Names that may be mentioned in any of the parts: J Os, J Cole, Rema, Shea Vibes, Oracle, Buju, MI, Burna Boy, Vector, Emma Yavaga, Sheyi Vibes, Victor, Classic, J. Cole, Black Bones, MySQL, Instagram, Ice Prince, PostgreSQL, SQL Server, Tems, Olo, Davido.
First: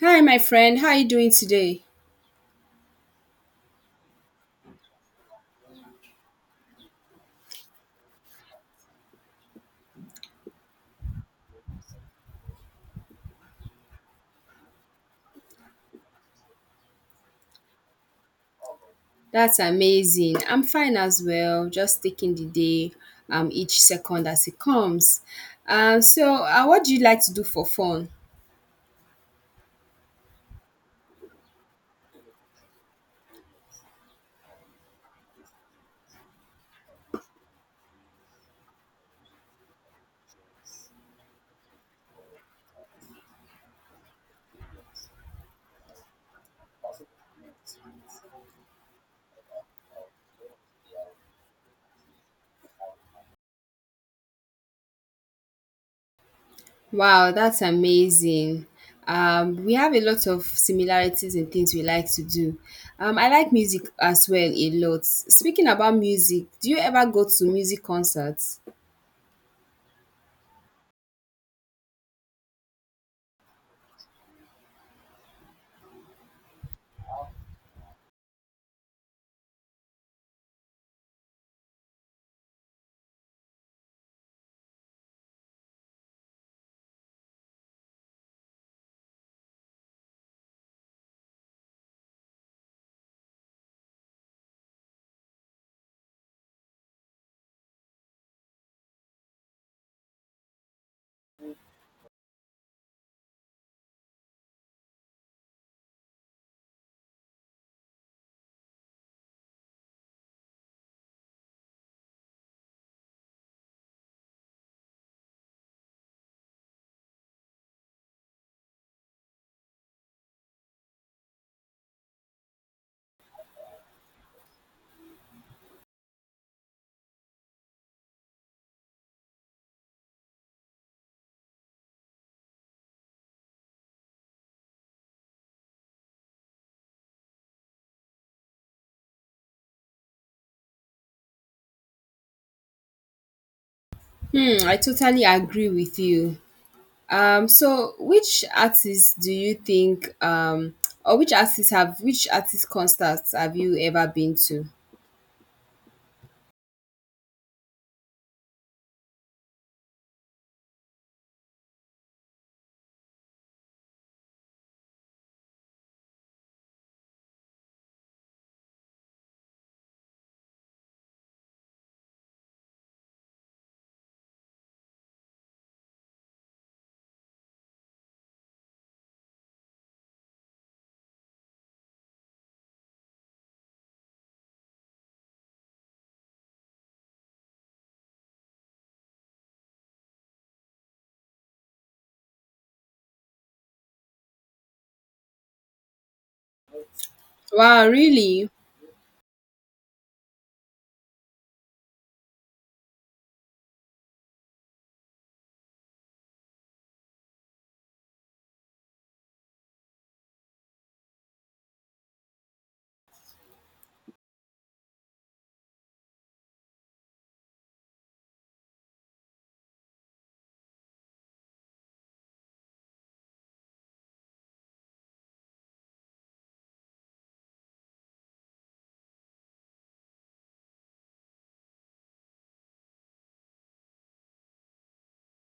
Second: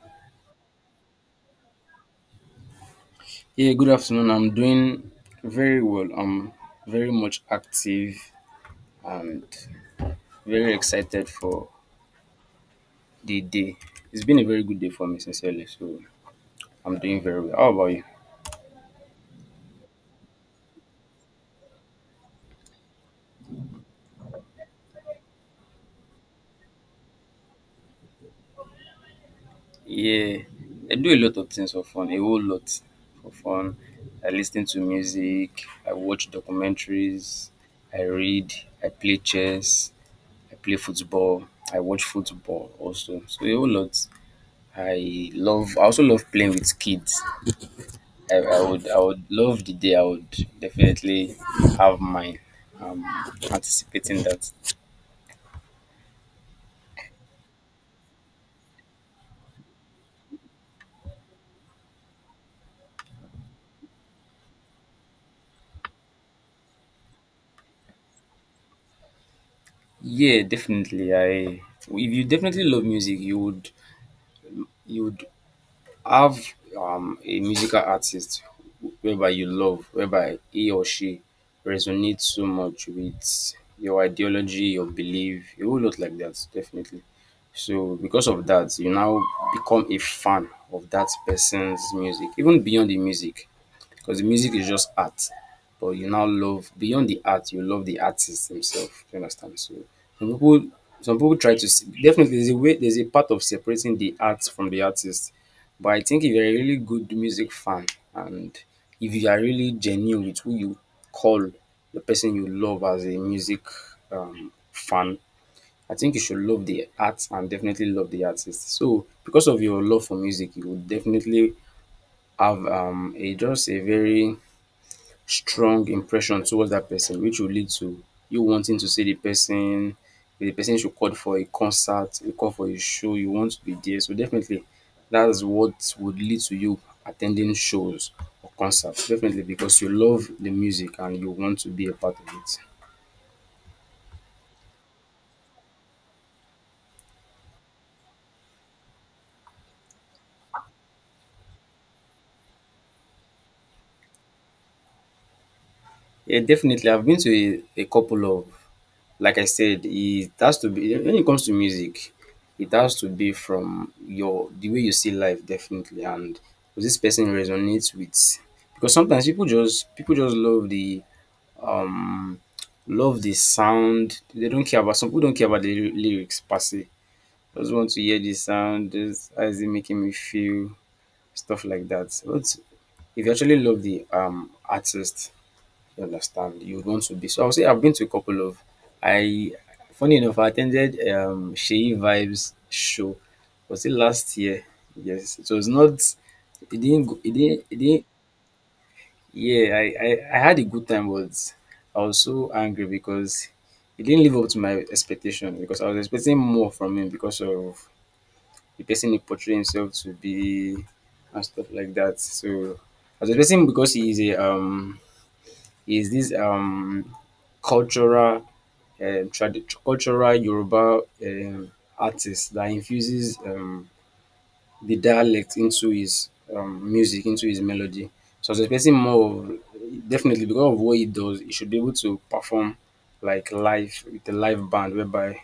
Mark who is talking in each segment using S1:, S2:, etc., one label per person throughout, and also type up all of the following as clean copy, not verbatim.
S1: Hi, my friend. How are you doing today?
S2: Yeah, good afternoon. I'm doing very well. I'm very much active and very excited for the day. It's been a very good day for me, sincerely. So I'm doing very well. How about you?
S1: That's amazing. I'm fine as well, just taking the day, each second as it comes. So, what do you like to do for fun?
S2: Yeah, I do a lot of things for fun, a whole lot for fun. I listen to music, I watch documentaries, I read, I play chess, I play football, I watch football also. So a whole lot. I also love playing with kids. I would love the day I would definitely have mine. Um, Anticipating that.
S1: Wow, that's amazing. We have a lot of similarities in things we like to do. I like music as well a lot. Speaking about music, do you ever go to music concerts?
S2: Yeah, definitely. I if you definitely love music, you would have a musical artist whereby you love, whereby he or she resonates so much with your ideology, your belief, a whole lot like that, definitely. So because of that, you now become a fan of that person's music, even beyond the music. Because the music is just art, but you now love beyond the art, you love the artist himself. You understand? So some people some people definitely there's a part of separating the art from the artist. But I think if you're a really good music fan and if you are really genuine with who you call the person you love as a music fan, I think you should love the art and definitely love the artist. So because of your love for music, you would definitely have a just a very strong impression towards that person, which will lead to you wanting to see the person. The person should call for a concert, you call for a show, you want to be there. So definitely that's what would lead to you attending shows or concerts. Definitely because you love the music and you want to be a part of it.
S1: I totally agree with you. So which artists do you think, or which artists have which artist concerts have you ever been to?
S2: Yeah, definitely. I've been to a couple of like I said, it has to be when it comes to music, it has to be from your the way you see life definitely, and does this person resonates with because sometimes people just um love the sound. They don't care about some people don't care about the lyrics per se. Just want to hear the sound, just how is it making me feel, stuff like that. But if you actually love the artist, you understand? You want to be. So I'll say I've been to a couple of I funny enough, I attended Sheyi Vibes show. Was it last year? Yes. It was not it didn't go it
S1: Wow,
S2: didn't
S1: really?
S2: yeah, I had a good time, but I was so angry because he didn't live up to my expectation because I was expecting more from him because of the person he portrayed himself to be and stuff like that. So I was expecting because he is a is this cultural tradi cultural Yoruba artist that infuses the dialect into his music, into his melody. So I was expecting more of definitely because of what he does, he should be able to perform like live with a live band whereby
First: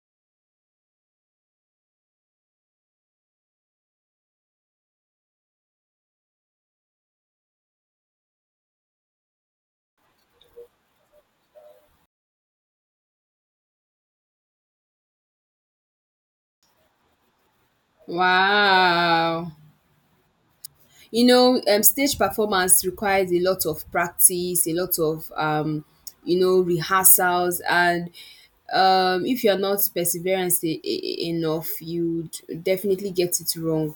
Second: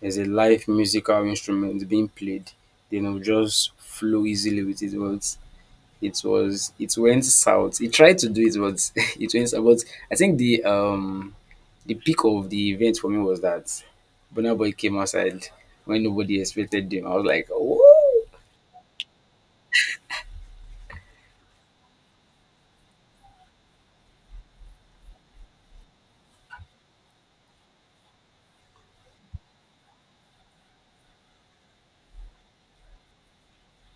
S2: there's a live musical instrument being played, then it will just flow easily with his words. It went south. He tried to do it, but it went south. But I think the peak of the event for me was that Burna Boy came outside when nobody expected him. I was like, whoa.
S1: Wow. You know, stage performance requires a lot of practice, a lot of rehearsals, and if you're not perseverance enough, you'd definitely get it wrong.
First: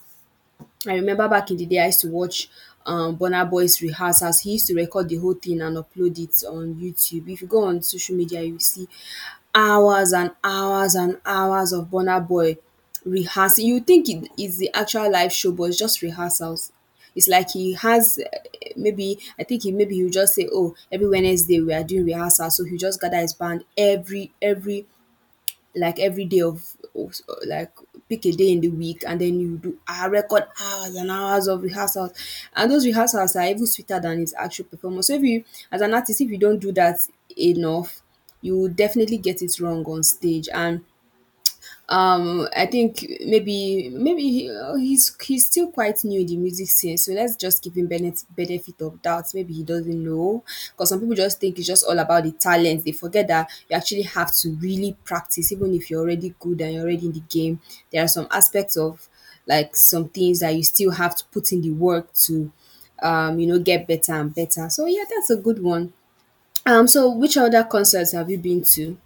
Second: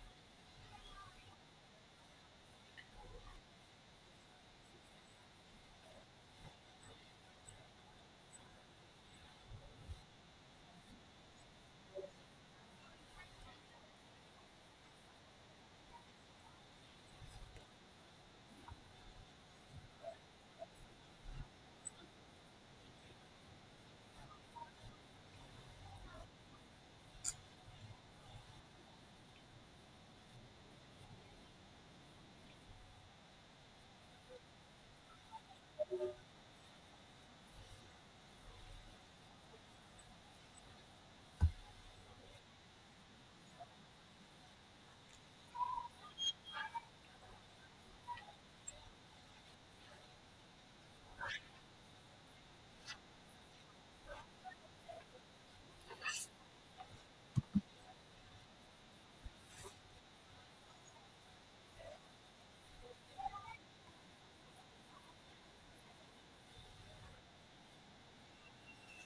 S1: I remember back in the day, I used to watch Burna Boy's rehearsals. He used to record the whole thing and upload it on YouTube. If you go on social media, you see hours and hours and hours of Burna Boy rehearsing. You think it is the actual live show, but it's just rehearsals. It's like he has, maybe I think he, maybe he'll just say, "Oh, every Wednesday we are doing rehearsal." So he just gather his band every like every day like pick a day in the week, and then you do, record hours and hours of rehearsals, and those rehearsals are even sweeter than his actual performance. So if you, as an artist, if you don't do that enough, you will definitely get it wrong on stage. And I think maybe he, he's still quite new in the music scene, so let's just give him benefit of doubt. Maybe he doesn't know, because some people just think it's just all about the talent. They forget that you actually have to really practice. Even if you're already good and you're already in the game, there are some aspects of, like, some things that you still have to put in the work to, get better and better. So yeah, that's a good one. So which other concerts have you been to?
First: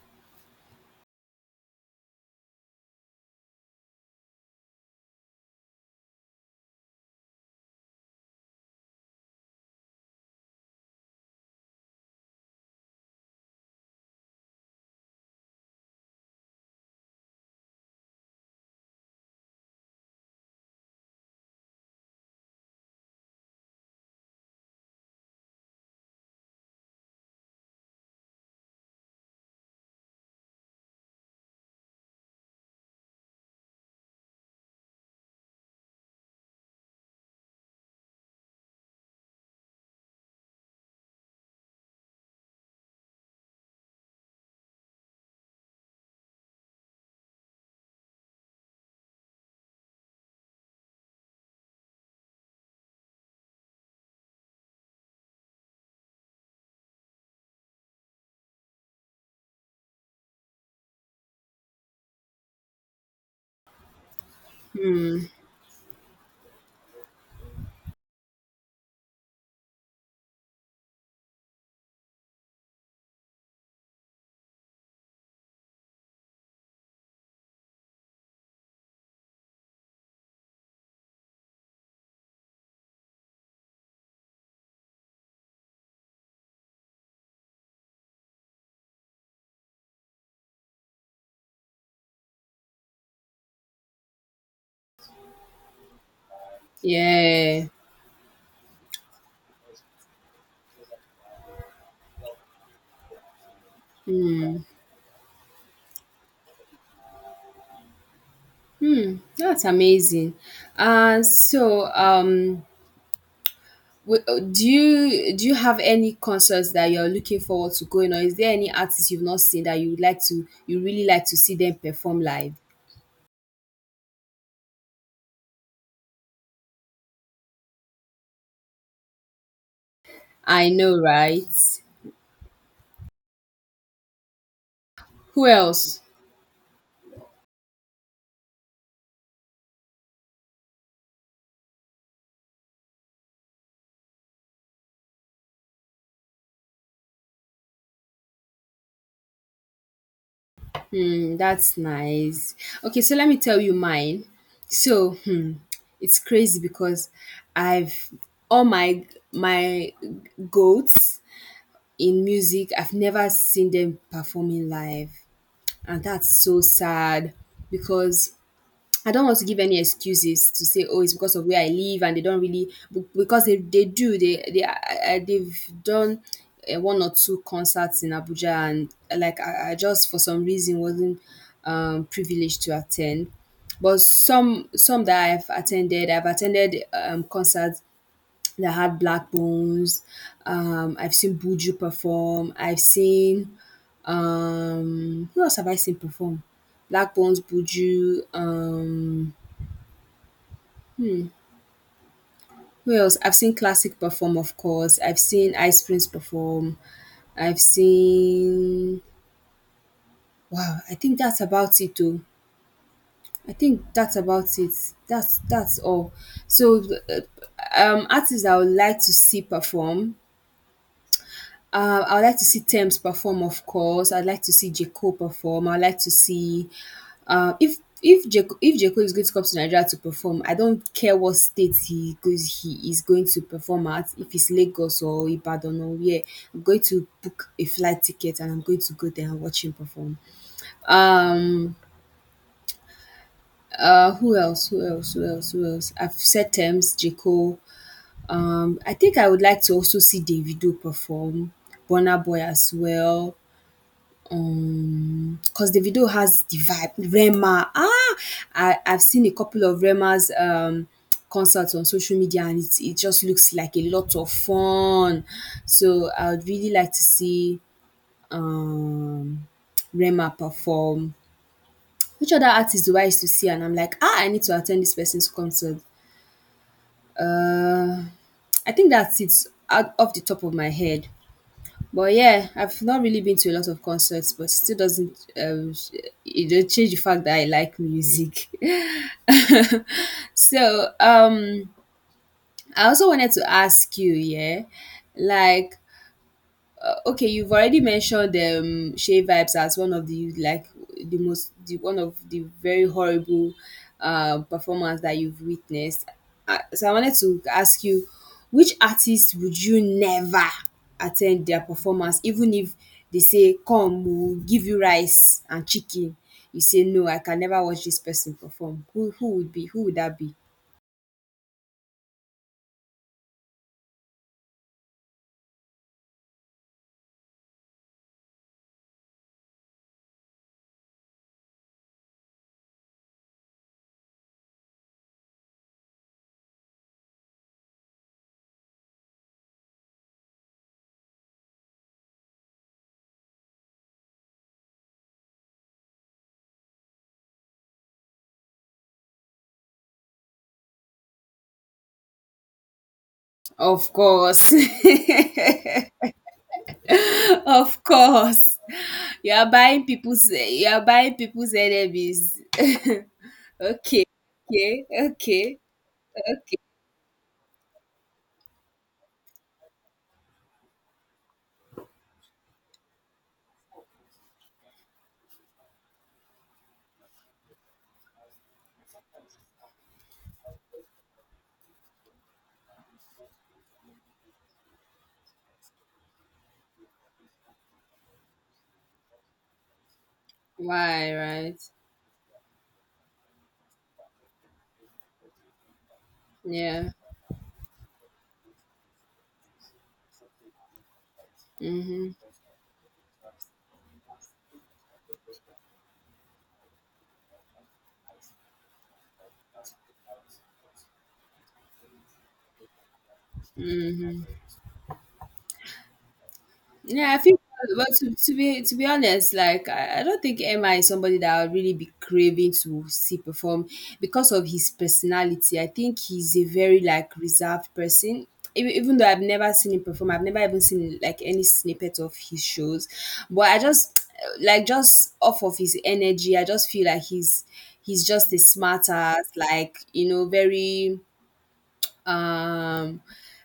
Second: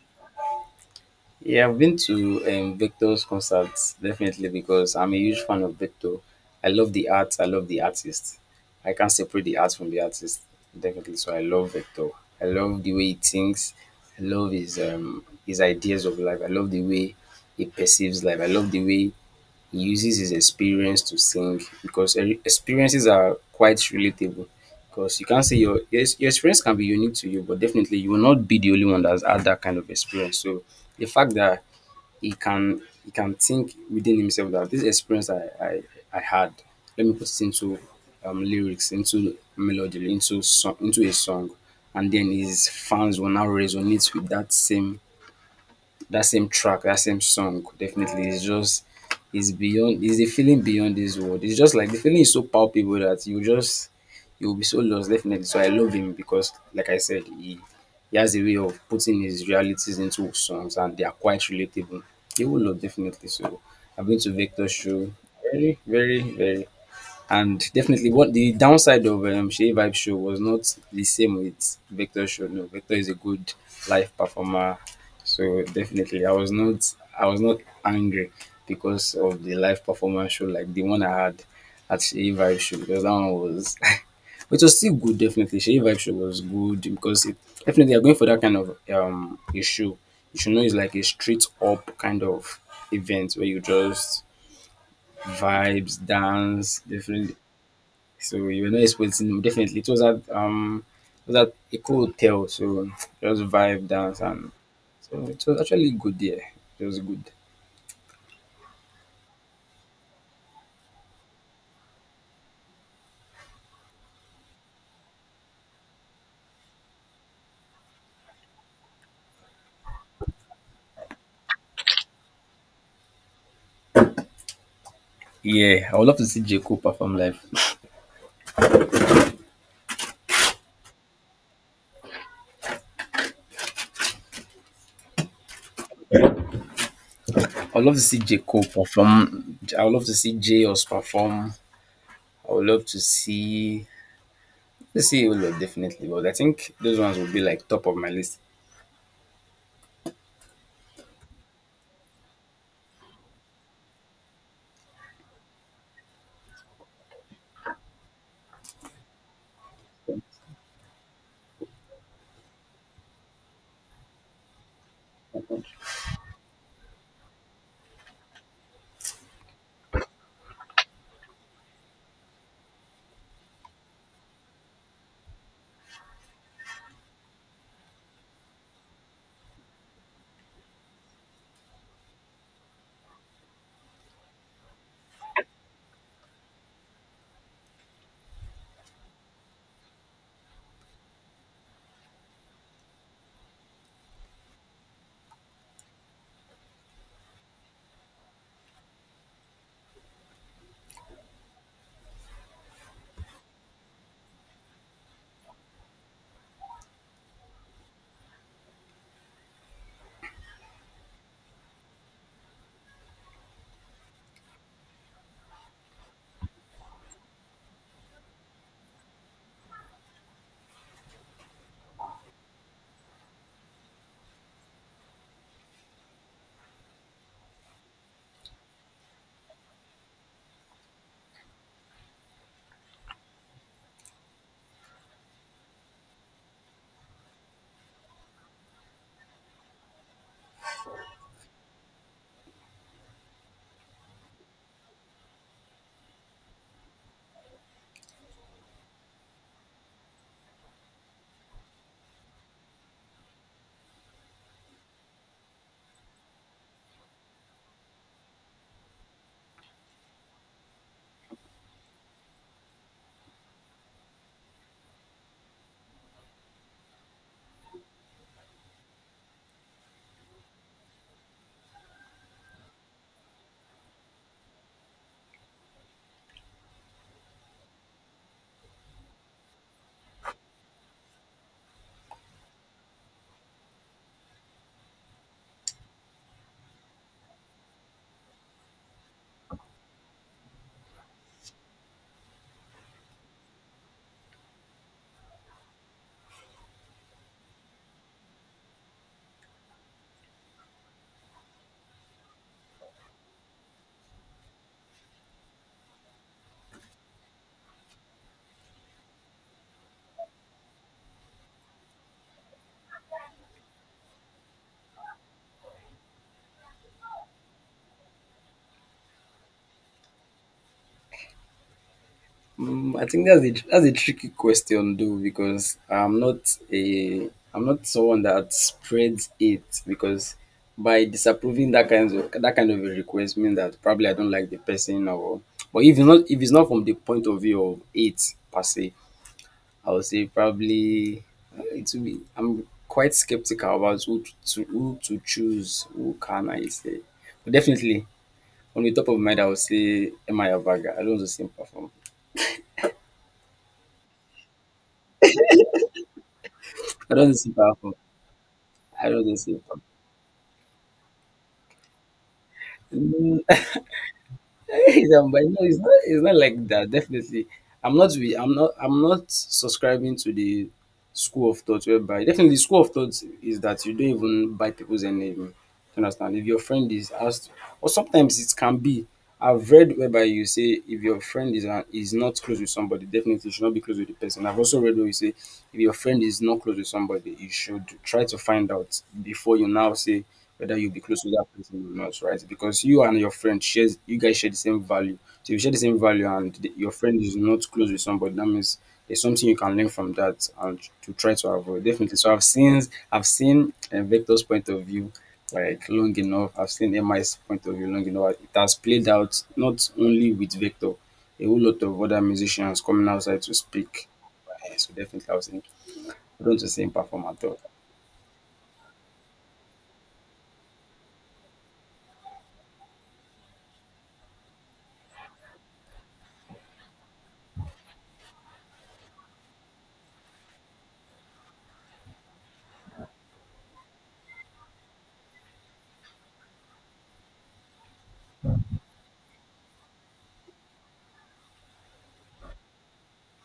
S2: Yeah, I've been to Victor's concerts definitely because I'm a huge fan of Victor. I love the art. I love the artist. I can't separate the art from the artist definitely. So I love Victor. I love the way he thinks. I love his ideas of life. I love the way he perceives life. I love the way he uses his experience to sing because experiences are quite relatable. Because you can't say your experience can be unique to you, but definitely you will not be the only one that's had that kind of experience. So the fact that he can think within himself that this experience I had, let me put it into lyrics, into melody, into a song, and then his fans will now resonate with that same that same track, that same song, definitely is just is beyond is a feeling beyond this world. It's just like the feeling is so palpable that you just you'll be so lost, definitely. So I love him because like I said, he has a way of putting his realities into songs and they are quite relatable. He will love definitely. So I've been to Victor's show. Very, very, very and definitely, what the downside of Shea Vibe Show was not the same with Vector Show. No, Vector is a good live performer, so definitely, I was not angry because of the live performance show like the one I had at Shea Vibe Show because that one was, which was still good. Definitely, Shea Vibe Show was good because it definitely they're going for that kind of a show. You should know it's like a straight up kind of event where you just vibes, dance, different.
S1: Yeah.
S2: So we were not expecting definitely it was at a cool hotel, so just vibe dance and so it was actually good there. It was good.
S1: That's amazing. So, do you have any concerts that you're looking forward to going, or is there any artist you've not seen that you really like to see them perform live?
S2: Yeah, I would love to see J Cole perform live.
S1: I know, right? Who else?
S2: I would love to see J Cole perform. I would love to see J Os perform. I would love to see let's see Olo definitely, but I think those ones will be like top of my list.
S1: That's nice. Okay, so let me tell you mine. So, it's crazy because I've all my goats in music. I've never seen them performing live. And that's so sad because I don't want to give any excuses to say, oh, it's because of where I live, and they don't really, because they do, they, I- they've done, one or two concerts in Abuja, and like I just for some reason wasn't privileged to attend. But some that I've attended, I've attended, concerts they had Black Bones. I've seen Buju perform. I've seen, who else have I seen perform? Black Bones, Buju. Who else? I've seen Classic perform, of course. I've seen Ice Prince perform. I've seen. Wow, I think that's about it, though. I think that's about it. That's all. So, artists I would like to see perform. I would like to see Tems perform, of course. I'd like to see J. Cole perform. I'd like to see, if if J. Cole is going to come to Nigeria to perform, I don't care what state he is going to perform at, if it's Lagos or Ibadan or where, I'm going to book a flight ticket and I'm going to go there and watch him perform. Um who else? Who else? Who else? Who else? I've said Tems, J. Cole. I think I would like to also see Davido perform, Burna Boy as well. Cause the video has the vibe. Rema, I've seen a couple of Rema's concerts on social media, and it just looks like a lot of fun. So I would really like to see um Rema perform. Which other artist do I used to see and I'm like, ah, I need to attend this person's concert. Uh, I think that's it, out off the top of my head, but yeah, I've not really been to a lot of concerts, but still doesn't it don't change the fact that I like music. So I also wanted to ask you. Yeah, like, okay, you've already mentioned Shea Vibes as one of the, like, the most, the one of the very horrible performance that you've witnessed. So I wanted to ask you, which artist would you never attend their performance, even if they say, "Come, we'll give you rice and chicken," you say, "No, I can never watch this person perform." Who would be? Who would that be?
S2: Mm, I think that's a tricky question though because I'm not someone that spreads it because by disapproving that kind of a request means that probably I don't like the person. Or but if it's not from the point of view of it per se, I would say probably it will be I'm quite skeptical about who to choose. Who can I say? But definitely on the top of my mind I would say Emma Yavaga. I don't want to see him perform.
S1: Of course,
S2: I don't want to see him
S1: of
S2: perform.
S1: course.
S2: I don't
S1: You
S2: know.
S1: are buying people's you are buying people's enemies. Okay, okay,
S2: It's, but no,
S1: okay.
S2: it's not. It's not like that. Definitely, I'm not. I'm not. I'm not subscribing to the school of thought whereby definitely school of thought is that you don't even buy people's enemy. Do you understand? If your friend is asked, or sometimes it can be. I've read whereby you say if your friend is not close with somebody, definitely you should not be close with the person. I've also read where you say if your friend is not close with somebody, you should try to find out before you now say whether you'll be
S1: Why?
S2: close to that
S1: Right.
S2: person or not, right? Because you and your friend shares, you guys share the same value. So if you share the same value and
S1: Yeah.
S2: your friend is not close with somebody, that means there's something you can learn from that and to try to avoid.
S1: Mhm.
S2: Definitely. So I've seen Vector's point of view like long enough. I've seen MI's point of view long enough. It has played out not only with Vector, a whole lot of other musicians coming outside to speak. Eh, so definitely, I don't want to say in
S1: Yeah, I
S2: perform
S1: think,
S2: at all.
S1: but, to be honest, like, I don't think Emma is somebody that I would really be craving to see perform because of his personality. I think he's a very, like, reserved person. Even though I've never seen him perform, I've never even seen, like, any snippet of his shows. But I just like just off of his energy, I just feel like he's just a smart ass, like, very, um,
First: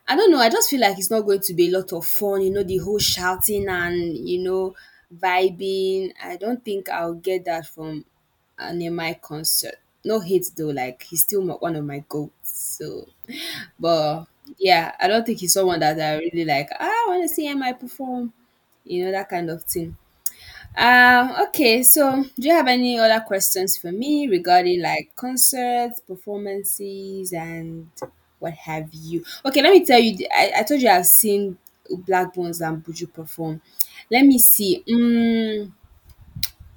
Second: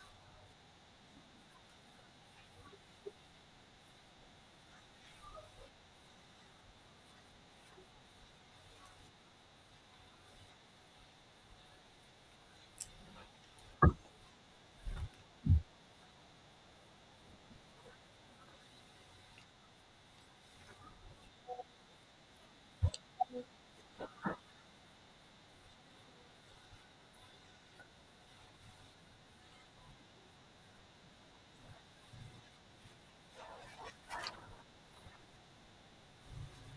S1: I don't know. I just feel like it's not going to be a lot of fun. You know, the whole shouting and, you know, vibing. I don't think I'll get that from an MI concert. No hate though. Like, he's still one of my goats. So, but yeah, I don't think he's someone that I really like. "Ah, I want to see MI perform." You know that kind of thing. Okay, so do you have any other questions for me regarding like concerts, performances, and what have you? Okay, let me tell you, I told you I've seen Black Bones and Buju perform. Let me see.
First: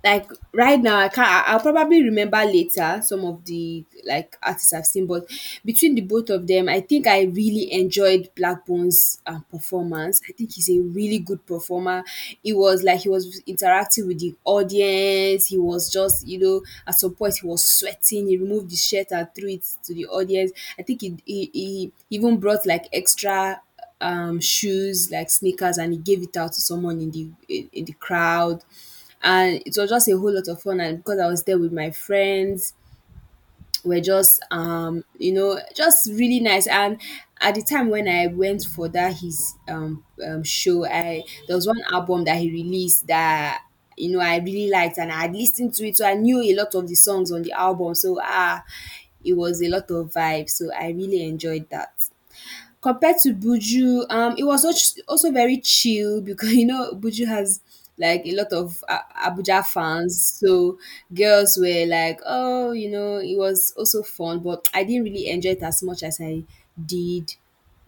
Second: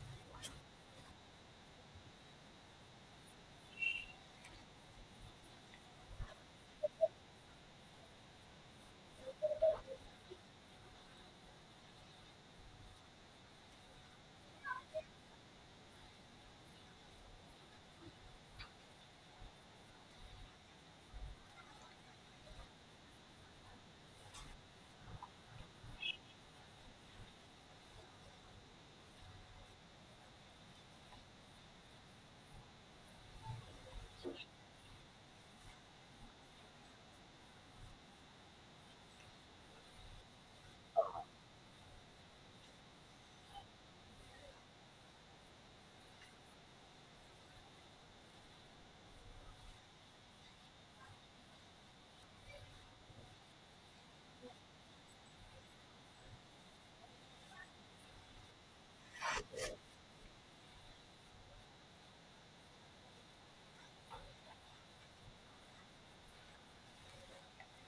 S1: Like, right now I can't, I'll probably remember later some of the, like, artists I've seen. But between the both of them, I think I really enjoyed Blackbone's performance. I think he's a really good performer. It was like he was interacting with the audience. He was just, at some point he was sweating, he removed the shirt and threw it to the audience. I think he even brought, like, extra shoes, like sneakers, and he gave it out to someone in the, in the crowd. And it was just a whole lot of fun, and because I was there with my friends, we're just, just really nice. And at the time when I went for that, his show, I there was one album that he released that, you know, I really liked, and I had listened to it, so I knew a lot of the songs on the album. So, it was a lot of vibes, so I really enjoyed that. Compared to Buju, it was also very chill because, you know, Buju has, like, a lot of Abuja fans, so girls were like, oh, it was also fun, but I didn't really enjoy it as much as I did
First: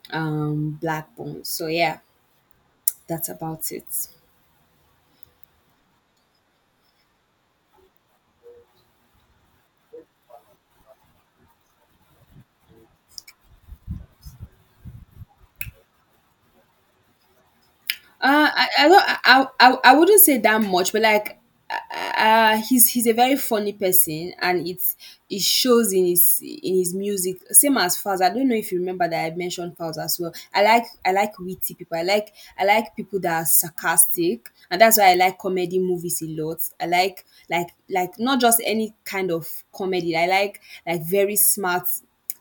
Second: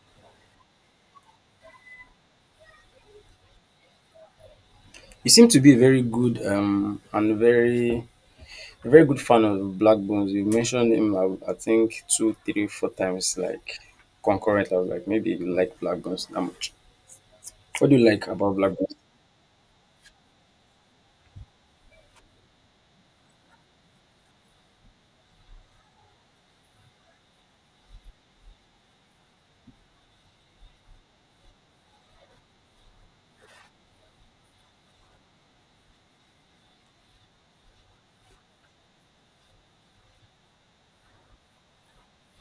S1: Black Bone. So yeah, that's about it.
S2: You seem to be a very good and very a very good fan of Black Bones. You mentioned him, I think, two, three, four times, like concurrent. I was like, maybe you like Black Bones that much. What do you like about Black
S1: I
S2: Bones?
S1: don't I wouldn't say that much, but like, uh he's a very funny person, and it shows in his, music, same as Faz. I don't know if you remember that I mentioned Faz as well. I like witty people. I like people that are sarcastic, and that's why I like comedy movies a lot. I like, not just any kind of comedy. I like, very smart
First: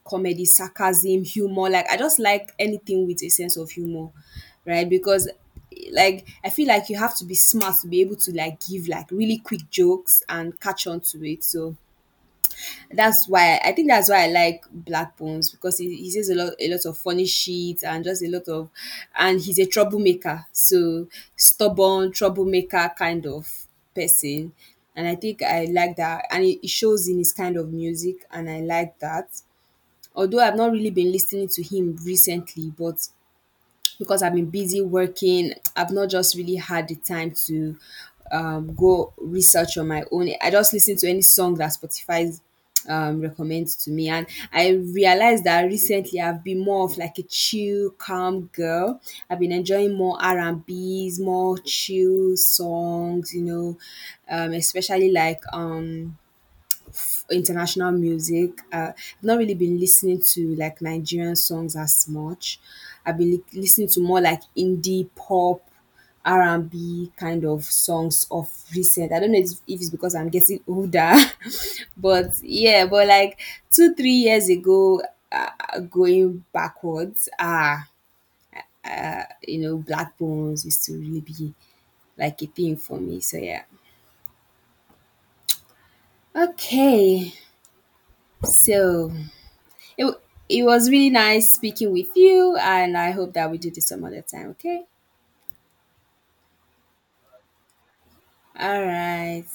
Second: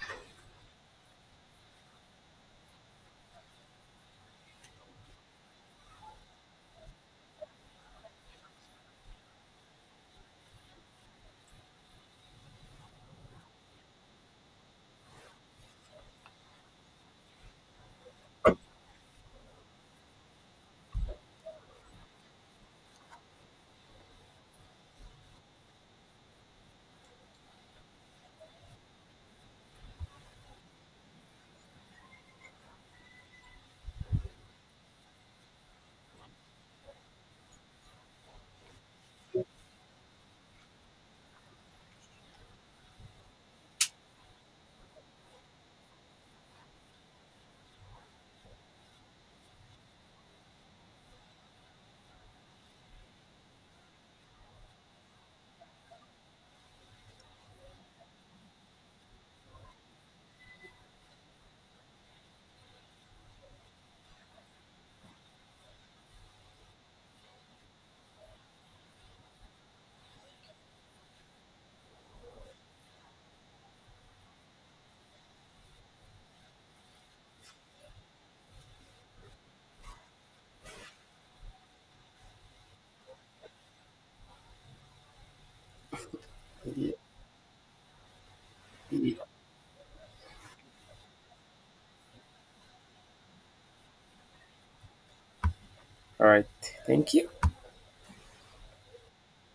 S1: comedy, sarcasm, humor. Like, I just like anything with a sense of humor, right? Because like I feel like you have to be smart to be able to like give like really quick jokes and catch on to it. So that's why I think that's why I like Black Bones, because he says a lot of funny shit, and just a lot of, and he's a troublemaker. So stubborn, troublemaker kind of person. And I think I like that, and it shows in his kind of music, and I like that, although I've not really been listening to him recently. But because I've been busy working, I've not just really had the time to go research on my own. I just listen to any song that Spotify recommends to me, and I realized that recently I've been more of like a chill calm girl. I've been enjoying more R&B's, more chill songs, especially like, international music. I've not really been listening to like Nigerian songs as much. I've been listening to more like indie pop, R&B kind of songs of recent. I don't know if it's because I'm getting older, but yeah, but like two three years ago, going backwards, Black Bones used to really be like a thing for me. So yeah. Okay, so
S2: Yeah.
S1: It, w- it was really nice speaking with you, and I hope that we do this some other time, okay?
S2: All right. Thank you.
S1: All right.